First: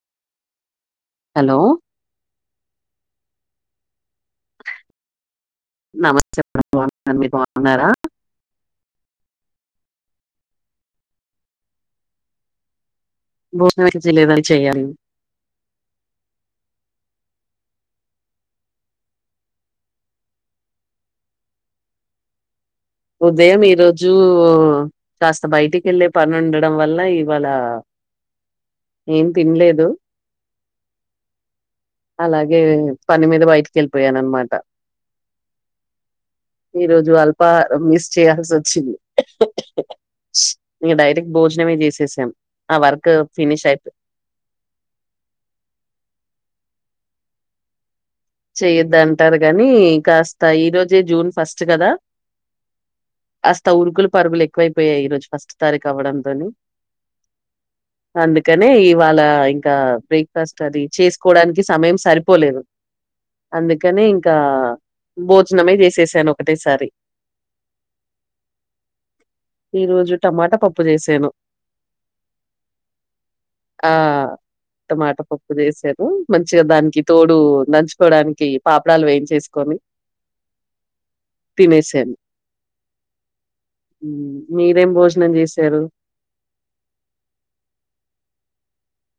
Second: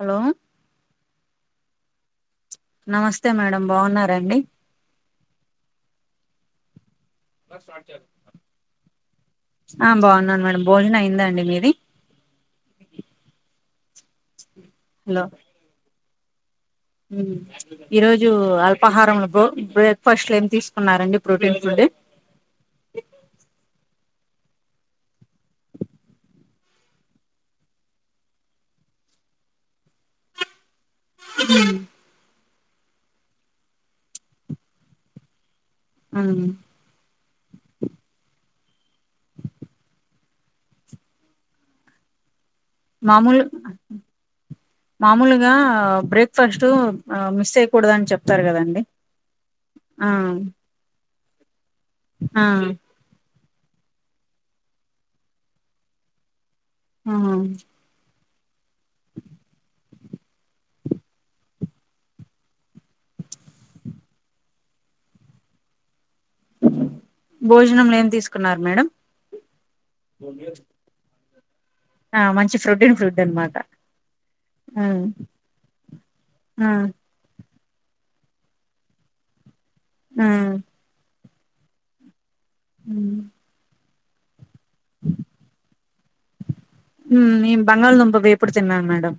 Hello hello నమస్తే madam బావున్నారా అండి నమస్తే చెప్పమ్మా మమ్మి బావున్నారా ఆ బాగున్నాను మేడమ్ భోజనం అయిందండి మీది. భోజనం ఏమి చెయ్యలేదండి చేయాలి హలో ఈరోజు అల్పాహారంలో బ్రేక్ఫాస్ట్ ఏమి తీసుకున్నారండి. ప్రోటీన్ ఫుడ్ ఉదయం ఈరోజు కాస్త బయటికి వెళ్లే పనిండడం వల్ల ఇవాళ ఏం తినలేదు. హ [unintelligible] అలాగే పని మీద బయటికి వెళ్ళిపోయాను. అనమాట ఇ రోజువల్ బా మిస్ చేయాల్సి వచ్చింది, ఇక డైరెక్ట్ భోజనమే చేసేసాం. ఆ వర్క్ మామూలు ఫినిష్ అయిపోయి మామూలుగా బ్రేక్ ఫస్ట్ ఆ మిస్టేక్ కుడదా అని చెప్ప చేయొద్ద అంటారు గానీ కాస్త ఈ రోజే జూన్ ఫస్ట్ కదా ఆ కాస్త ఉరుకులు పరుగులు ఎక్కువైపోయాయి. ఈ రోజు ఫస్ట్ తారీఖు అవ్వడంతోని ఆ అండి కానే ఇవాళ ఇంకా బ్రేక్ఫాస్ట్ అది చేసుకోవడానికి సమయం సరిపోలేదు అందుకనే ఇంకా భోజనమే చేసే సి ఒకటేసారి భోజనంలో ఏం తీసుకున్నారు మేడం ఈ రోజు టమాటా పప్పు చేసాను ఆ మంచి ప్రోటీన్ ఫుడ్ అనమాట ఆ ఆ టమాట పప్పు చేసాారు మంచిగా ఆ దానికి తోడు మంచి కోడానికి పాపడాలు వేయించేసుకొని ఆ తినే శానే హమ్ ఉమ్ న బంగల్ దుంప వేపుడు ఇప్పుడు తిన్నాను మేడం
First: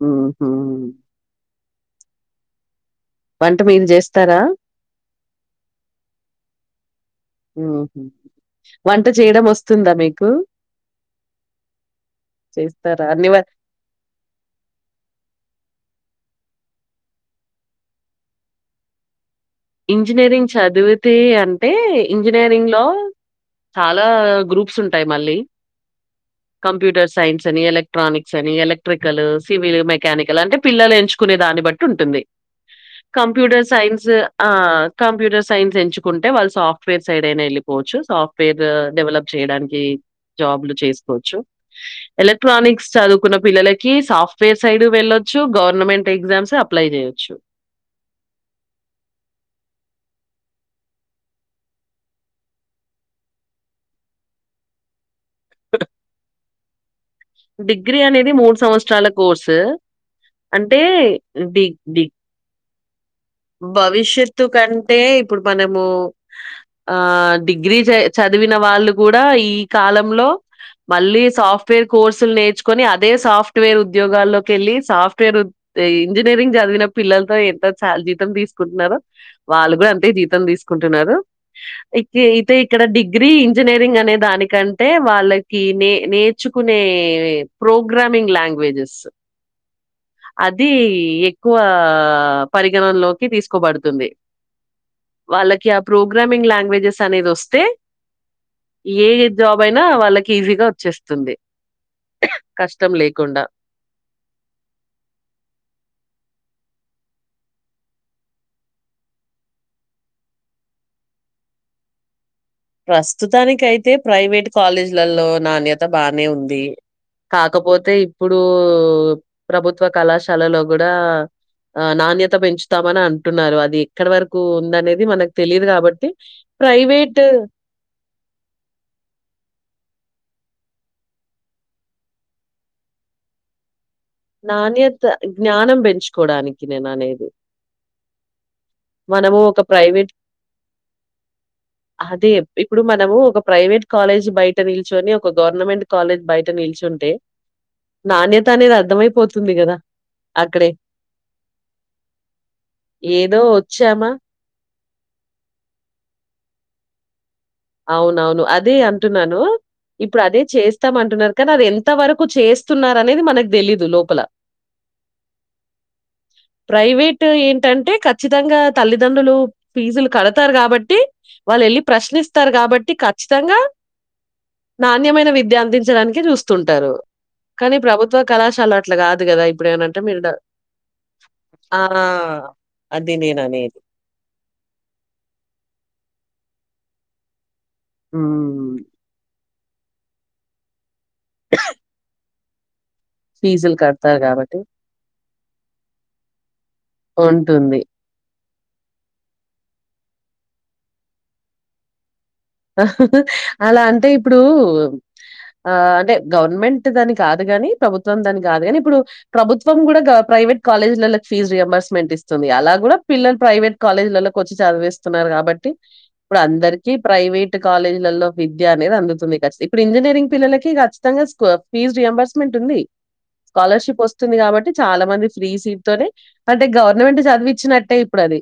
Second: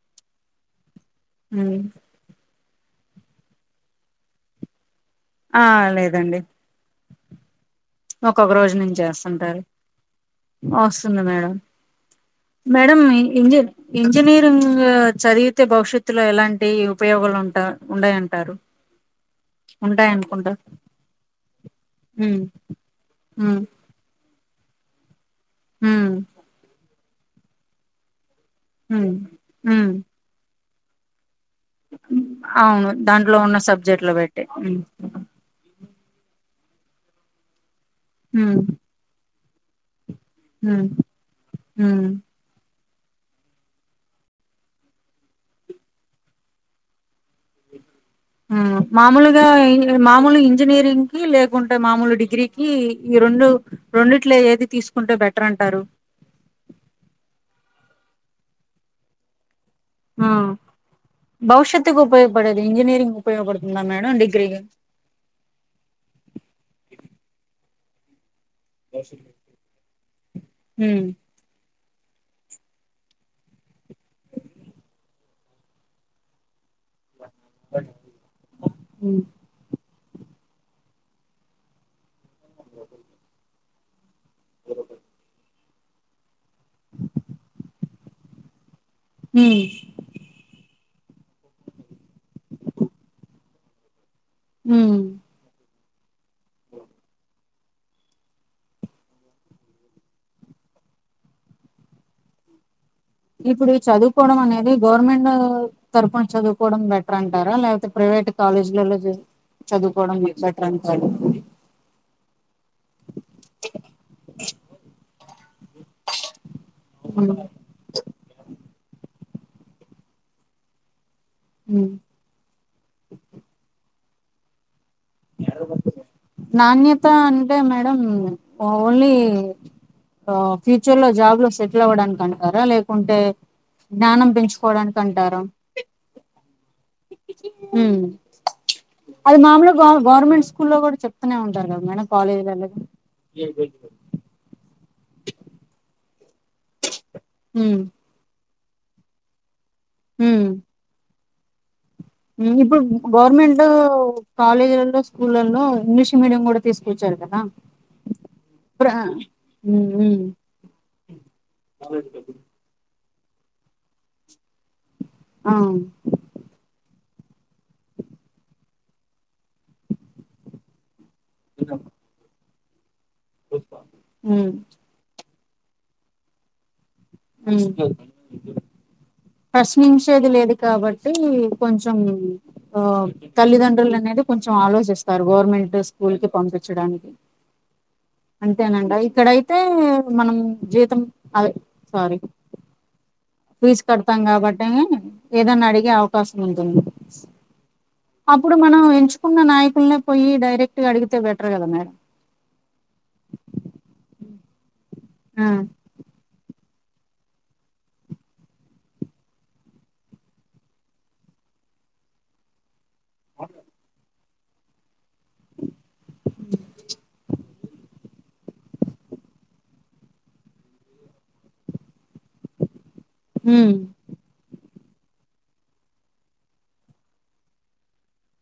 ఆ హమ్ వంట మీరు చేస్తారా ఆ లేదండి ఉహు ఒకొక్క రోజు నుంచి వంట చేయడం వస్తుంటారు వస్తుందా మీకు వస్తుంది మేడం మేడం చేస్తారా అన్ని ఇం ఇంజనీరింగ్ చదివితే భవిష్యత్తులో ఎలాంటి వంటి ఉపయోగాలు ఉండ ఉన్నాయంటారు ఇంజనీరింగ్ చదివితే అంటే ఉమ్ ఇంజనీరింగ్ లో ఉమ్ చాలా గ్రూప్స్ ఉంటాయి మళ్ళీ ఉమ్ కంప్యూటర్స్ సైన్స్ అని ఎలక్ట్ర్రానిక్స్ ని ఉమ్ ఎలక్ట్రికల్ సివిల్ ఉమ్ మెకానికల్ అంటే పిల్లలు ఎంచు కునే దాన్ని బట్టి ఉంటుంది అవును దాంట్లో ఉన్న కంప్యూటర్ సైన్స్ సబ్జెక్ట్లు బట్టి ఆ ఉమ్ కంప్యూటర్ సైన్స్ పెంచుకుంటే వాళ్ళ సాఫ్ట్వేర్ సైడ్ అయినళ్ళి పోచ్చు ఉమ్ సాఫ్ట్వేర్ డేవలప్ చేయడానికి జాబ్లు ఉమ్ చేసుకోవచ్చు ఉమ్ ఎలక్ట్రానిక్స్ చదువుకున్న పిల్లలకి సాఫ్ట్వేర్ సైడ్ వెళ్లొచ్చు గవర్నమెంట్ ఎగ్జామ్స్ అప్లై చేయొచ్చు మామూలుగా మామూలు ఇంజనీరింగ్ కి లేకుంటే మామూలు డిగ్రీకి ఈ రెండు రెండిట్లే ఏది తీసుకుంటే బెటర్ అంటారు డిగ్రీ అనేది మూడు సంవత్సరాల కోర్సు భవిష్యత్కు డి ఉపయోగపడేది ఇంజనీరింగ్ ఉపయోగపడుతుందా మేడం భవిష్యత్తు డిగ్రీగా కంటే ఇప్పుడు మనము ఆ డిగ్రీ చద్ చదివిన వాళ్ళు గూడా ఈ కాలంలో హ్మ్ మళ్ళీ సాఫ్ట్ సాప్ట్ వేర్ కోర్సుల్ నేర్చుకొని అదే సాఫ్ట్వేర్ ఉద్యోగాల్లోకెళ్లి సాఫ్ట్వేర్ ఇంజనీరింగ్ చదివిన పిల్లల్ [unintelligible] తీసుకుంటున్నారు హ్మ్ వాళ్ళు గుడా అంతే జీతం తీసుకుంటున్నారు. అయితే ఇక్కడ డిగ్రీ ఇంజనీరింగ్ అనేద్ దానికంటే వాళ్ళకి ఈ నే నేర్చుకునే ప్రోగ్రామింగ్ లాంగ్వేజెస్ హ్మ్ అదీ ఎక్కువా ఆ పరిగణనలో తీస్కోబడుతుంది. హ్మ్. వాళ్ళకి అ ప్రోగ్రామింగ్ లాంగ్వేజెస్ అనేదొస్తే ఏ జాబ్ అయినా వాళ్ళకి ఈజీగా వచ్చేస్తుంది. కష్ ఇప్పుడు చదువుకోవడం అనేది గవర్నమెంట్ తరుపున చదు కోవడం బెటర్ అంటారా లేకపోతే ప్రైవేట్ కాలేజ్లలో చదువుకోవడం బెటర్ అంటారా? ప్రస్తుతానికయితే ప్రైవేట్ కాలేజ్ల్లలో నాణ్య త బానే ఉంది కాకపోతే ఇప్పుడూ ప్రభుత్వ కళాశాలలో గుడా ఆ నాణ్యత పెంచుతామని అంటున్నారు. అది ఇక్కడ వరకు ఉందనే ది మనకు తెలీదు కాబట్టి నాణ్యత ప్రైవేట్ అంటే మేడం ఓన్లీ ఫ్యూచర్లో జాబ్లో సెటిల్ అవ్వడానికి అంటారా లేకుంటే జ్ఞానం పెంచుకోవడానికి నాణ్యతా అంటారా జ్ఞానం పెంచుకోడానికి నేననేది. అది మనము ఒక మాముూల్గా గ ప్రైవేట్ గవర్నమెంట్ స్కూల్లో గూడా చెప్తూనే ఉంటారు గదా మేడం అదే కాలేజీల ఇప్పుడు మనము ఒక ప్రైవేట్ కాలేజ్ బయట నిల్చొని ఒక గవర్నమెంట్ కాలేజ్ బయ్ నిల్చుంటే హ్మ్ నానిర్ తనే రాద్దామా ఇప్ పోతుంది గదా హ్మ్ అక్కడే ఇప్పుడు ఏదో గవర్నమెంటు వచ్చామా కాలేజీలలో స్కూళ్లలో ఇంగ్లీష్ మీడియం కూడా తీసుకొచ్చారు కదా. అవునవును అదే ప్ర అంటున్నాను మ్మ్ ఇప్పుడు అదే చేస్తాం అంటున్నారు. కానీ అది ఎంత వరకు చేస్తున్నారు. అనేది మనకు తెలీదు లోపల మ్మ్ ప్రైవేట్ క్ట్ ఏంటంటే ఖచ్చితంగా తల్లిదండ్రులు ఫీజులు కడతారు కాబట్టి వాళ్ళు వెళ్ళి ప్రశ్నిస్ స్తారు కాబట్టి క ఖచ్చితంగా మ్మ్ నాణ్యమైన విద్ అందించడానికే చూస్తుంటారు. గాదు గదా! ఇప్పుడేమనంటే మీరు ప్రశ్నించేది డ లేదు కాబట్టి ఆ! కొంచెం ఆ అది నేననేది. తల్లిదండ్రులు అనేది కొంచెం ఆలోచిస్తారు గవర్నమెంట్ స్కూల్ కి పంపి చ్చడానికి హ్మ్. అంతేనండి ఐ ఇక్కడయి అయితే మనం జీతం అవే మరి ఫీజులు ఫీజు కడతాం కడతారు గాబట్టి కాబట్టి ఏదన్నా అడిగే అవకాశం ఉంటుంది. ఉంటుంది. అప్ ఇప్పుడు మనం ఎంచుకున్న నాయకులనే పోయి డైరెక్ట్ గా అడిగితే బెటర్ కదా మేడం ఇప్పుడూ ఆ అంటే గవర్నమెంట్ ప్రైవేట్ దని కాదు గాని ప్రభుత్వంది అని కాదు గాని ఇప్పుడు ప్రభుత్వం కూడా ప్రైవేట్ కాలేజీలలకి ఫీజ్ రియంబర్స్మెంట్ ఇస్తుంది. అలా కూడా పిల్లల్ ప్రైవేట్ కాలేజీలలో కొంచం చదువేసి స్తున్నారు కాబట్టి ఇప్పుడు అందరికీ ప్రైవేట్ కాలేజీలలో విద్య అనేది అందుతుంది. ఖచ్చి ఇప్పుడు ఇంజనీరింగ్ పిల్లలకి ఖచ్చితంగా ఫీజ రీయింబర్స్ మెంట్ ఉంది. ఉమ్ స్కాలర్షిప్ వస్తుంది గాబట్టి చాలా మంది ఫ్రీ సీట్ తోనే అంటే గవర్నమెంట్ చదివిచ్చినట్టే ఇప్పుడు అది.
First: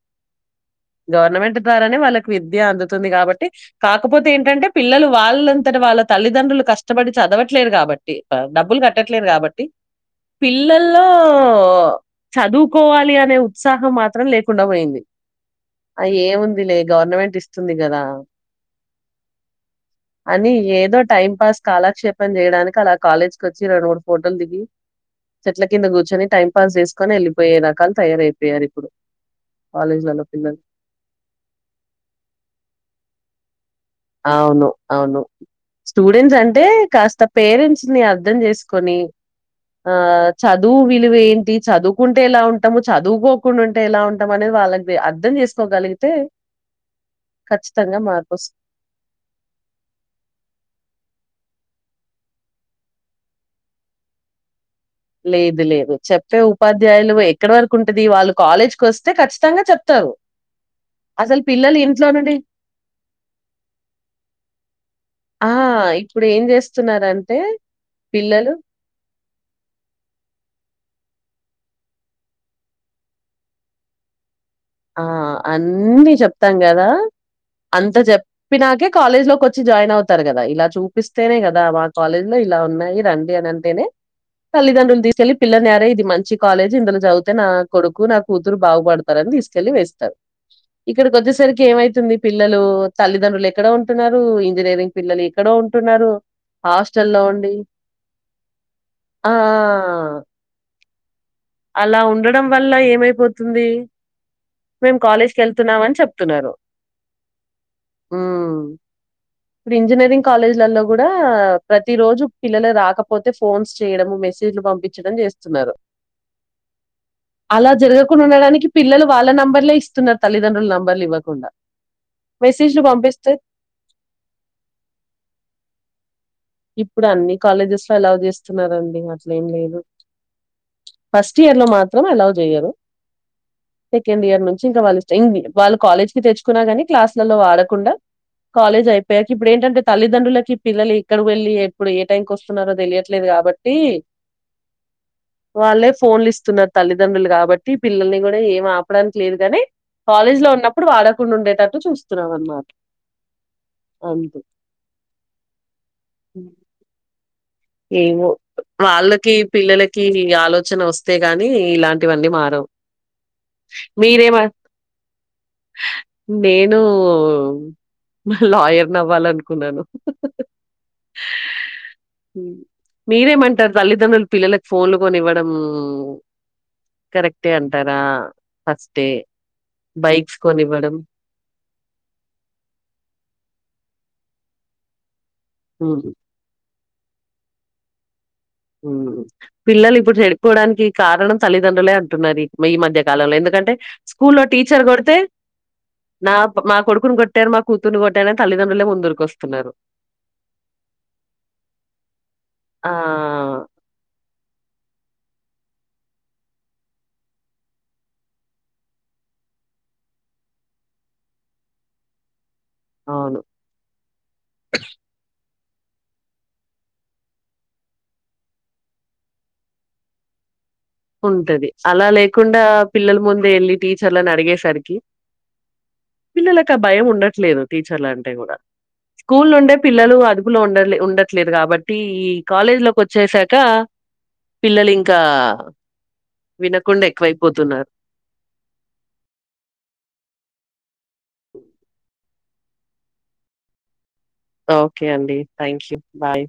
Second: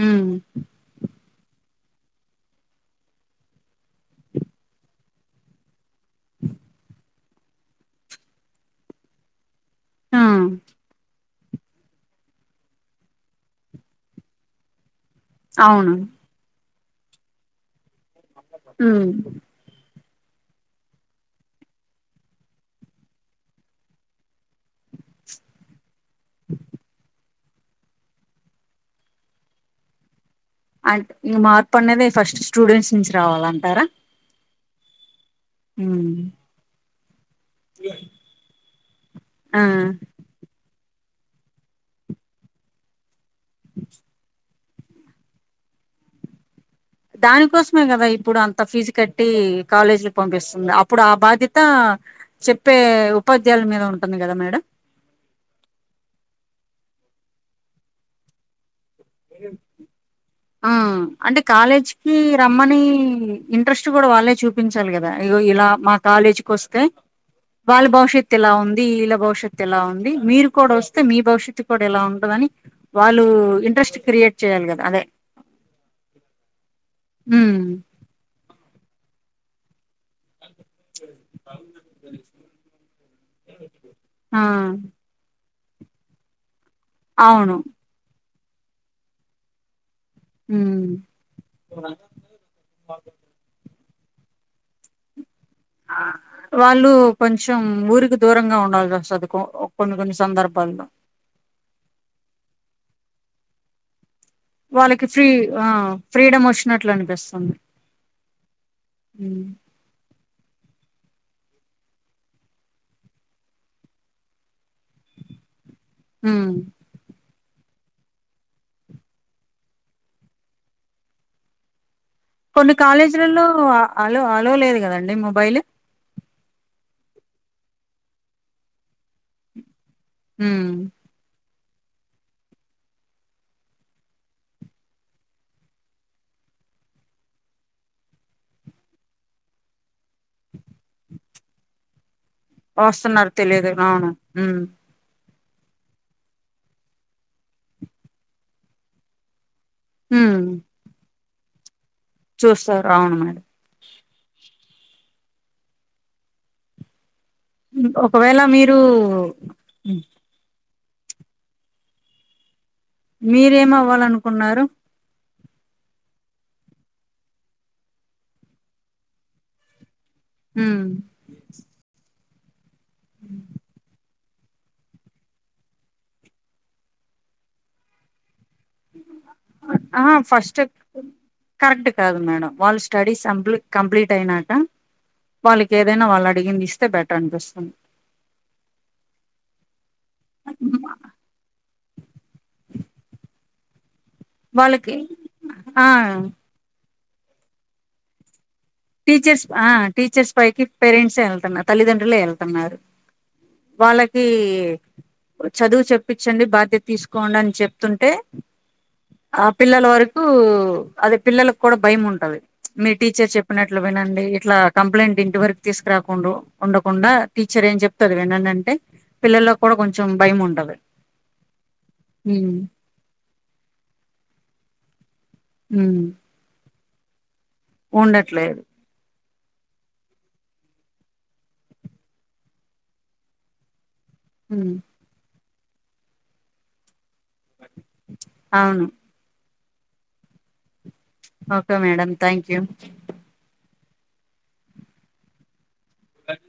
హ్మ్ గవర్నమెంట్ ద్వారానే వాళ్ విద్య అందుతుంది గాబట్టి కాకపోతే ఏంటంటే పిల్లలు వాళ్ళంతట వాళ్ళ తల్లిదండ్రులు కష్టపడి చదవట్లేదు కాబట్టి డబ్బులు కట్టట్లేదు కాబట్టి ఆ పిల్లల్లో ల్లో చదువుకోవాలి అనే ఉత్సాహం మాత్రం లేకుండా పోయింది. అవును అ ఏముంది లే గవర్నమెంట్ ఇస్తుంది గదా. హ్మ్ అని ఏదో టైం పాస్ కాలాక్షేపం చేయడానికి అలా కాలేజ్కి వచ్చి రెండు మూడు ఫోటోలు దిగి చెట్ల కింద కూర్చొని టైం పాస్ చేసుకొని వెళ్ళి వెయ్యి రకాలు తయారయిపోయారు ఇప్పుడు కాలేజ్లలో పిల్లలు అట్ ఇ మా ఇప్పుడునేద ఫస్ట్ స్టూడెంట్స్ నుంచి రావాలంటారా అవును అవును ఉమ్ స్టూడెంట్స్ అంటే కాస్ పేరెంట్స్ని అర్థం చేసుకొని ఆ చదు దు విలువ ఏంటి చదువుకుంటే ఎలా ఉంటాము చదువుకో కున్టుంటే ఎలా ఉంటాం అనీ వాళ్ళకి అది అర్ధం చేసుకోగలిగితే దానికోసమే ఖచ్చితంగా కదా ఇప్పుడు మార్పొస్తుంది. అంత ఫిజ్ కట్టి కాలేజీలు పంపిస్తుంది అప్పుడు ఆ బాధ్యత చెప్పే ఉపాధ్యాయుల మీద ఉంటుంది కద మేడం లేదు లేదు చెప్పే ఉపాధ్యాయులు ఎక్కడ వరకు ఉంటది వాళ్ళు కాలేజ్కి వస్ ఆ అంటే అసలు పిల్లలు ఇంట్లో కాలేజ్కి నుండి రమ్మని ఇంట్రెస్ట్ గూడా వాళ్ళే చూపించాలి కదా ఇగో ఆ! ఇలా మా ఇప్పుడు ఏం కాలేజీకి వస్తే చేస్తున్నారంటే వాళ్ళ భవిష్యత్తు ఇలా పిల్లలు ఉంది ఇళ్ళ భవిష్యత్ ఇలా ఉంది మీర్ కుడా వస్తే మీ భవిష్యత్తు కూడా ఇలా ఉండదని వాళ్ళు ఇంట్రెస్ట్ క్రియేట్ చేయాలి కదా అదే ఆ అన్నీ చెప్తాం కదా ఉమ్ అంత చెప్పినాకే కాలేజ్లోకి వచ్చి జాయిన్ అవ్ తరు కదా ఇలా చూపిస్తేనే కదా మా కాలేజ్ లో ఇలా ఉన్నాయి రండి అని అంటేనే ఆ తల్లిదండ్రులు తీసుకెళ్ళి పిల్లని అరేయ్ ఇది మంచి కాలేజ్ ఇందులో చదివితే నా అవును కొడుకు నా కూతురు బాగు పడతారు అని తీస్ కెళ్లి వేస్తారు ఉమ్ ఇక్కడికి వచ్చేసరికి ఏమైతుంది పిల్లలు తల్లిదండ్రులు ఎక్కడో న్నారు ఇంజనీరింగ్ పిల్లలు ఎక్కడో ఉంటున్నారు. వాళ్ళు హాస్టల్‌లో ఉండి కొంచెం ఊరికి దూరంగా ఉండాల్సి వస్తది ఆ! కొన్ని కొన్ని సందర్భాల్లో మైపోతుంది మేము వాళ్ళకి ఫ్రీ కాలేజ్కి ఆ వెళ్తున్నామని ఫ్రీడమ్ చెప్తున్నారు వచ్చినట్లు అనిపిస్తుంది హమ్ ఉమ్ ఇప్పుడు ఇంజనీరింగ్ కాలేజీలల్లో కూడా ప్రతి రోజు పిల్లలు రాకపోతే ఫోన్స్ చేయడం మెసేజ్లు పం పించటం చేస్తున్నారు ఉమ్ అలా జరగకుండా ఉండడానికి పిల్లలు వాళ్ళ నంబర్లే ఇస్తున్నారు తల్లిదండ్రుల నంబర్లు ఇవ్వకుండా కొన్ని మెసేజ్లు పంపిస్తే కాలేజీలలో అలో అలోలేదు కదండి మొబైలు ఇప్పుడు అన్ని కాలేజెస్ లో ఆలో చేస్తున్నారండి అట్ల ఏం లేదు హమ్ ఫస్ట్ ఇయర్ లో మాత్రం అలో చేయరు సెకడ్ ఇయర్ నుంచి ఇంకా వాళ్ళు కాలేజ్ కి తెచ్చుకున్నా కాని క్లాలలో వాడకుండా కాలజ్ అయిపోయాకా ఇప్పుడు ఏంటంటే తల్లిదండ్రులకి పిల్లలు క్కడకి వెళ్లి ఎప్పుడు టైంకి వస్తున్నారో తెలియట్లేదు వస్తున్నారు తెలియదు కాబట్టి అవును ఉమ్ వాళ్ళే ఫోన్లు ఇస్తున్నారు తల్లిదండ్రులు కాబట్టి పిల్లల్ని కూడా ఏం ఆపడానికి లేదు గాని కాలేజ్ ఉమ్ లో ఉన్నప్పుడు వాడక్ ఉండేటటు చూస్ చూస్తారు అవును మేడం అంతే హమ్ ఏమో ఒకవేళ మీరు వాళ్ళకి పిల్లలకి ఆలో చనా వస్తే గాని ఇలాంటివన్నీ మారవ్ మీరేమవ్వాలనుకున్నారు నేను లాయర్ని అవ్వాలనుకున్నాను [unintelligible] మీరేమంటారు తల్లితండ్రులు పిల్లలకు ఫోన్లు కొని ఇవ్వడం కరెక్టే అంటారా ఫస్టే ఆహా బైక్స్ ఫస్ట్ కొనివ్వడం కరెక్ట్ కాదు మేడం వాళ్ళు స్టడీస్ పంప్లే కంప్లీట్ అయినాక వాళ్ళకి ఏదైనా హ్మ్ వాళ్ళు అడిగింది ఇస్ తే బెటర్ అనిపిస్తుంది హమ్ పిల్లలు ఇప్పుడు చెడిపోవడానికి కారణం తల్లి తండ్రులే అంటున్నారు ఈ మధ్య కాలంలో ఎందుకంటే స్కూల్లో టీచర్ వాళ్ళకి కొడితే ఆ నా మా కొడు కోట్టారు మా కూతుర్ని కొట్టారు ఆన్ టీచర్స్ ఆహ్ టీచర్స్ పైకి పేరెంట్సేళ్తన్నా తల్లిదండ్రులే వెళ్తతున్నా రూ ఆ వాళ్ళకి చదువు చెప్పించండి బాధ్యత తీసుకోండి అని చెప్తుంటే ఆహ్ పిల్లల వరకు అదే పిల్లలకు కూడా భయం ఉంటది మీ టీచర్ అవును చెప్ అట్లా వినండి ఇట్లా కంప్లైంట్ ఇంటి వరకు తీసుకురాకుండా ఉండకుండా టీచర్ ఏం చెప్తే అది వినండి అంటే పిల్లల్లో కూడా కొంచెం భయం ఉండది ఉంటది అలా లేకుండా పిల్లల ముందే వెళ్ళి టీచర్లను అడిగేసరికి మ్మ్ అక్క భయం ఉండ లేదు టీచర్లు అంటే కూడా స్కూల్ ఉండే పిల్లలు అదుపులో ఉండల్ ఉండట్లేదు కాబట్టి ఈ కాలేజ్ లోకి వచ్చేసాక ఉమ్ పిల్లలు ఇంకా వినకుండై వైపోతున్నారు అవును okay madam thank you okay అండి థ్యాంక్ యూ బాయ్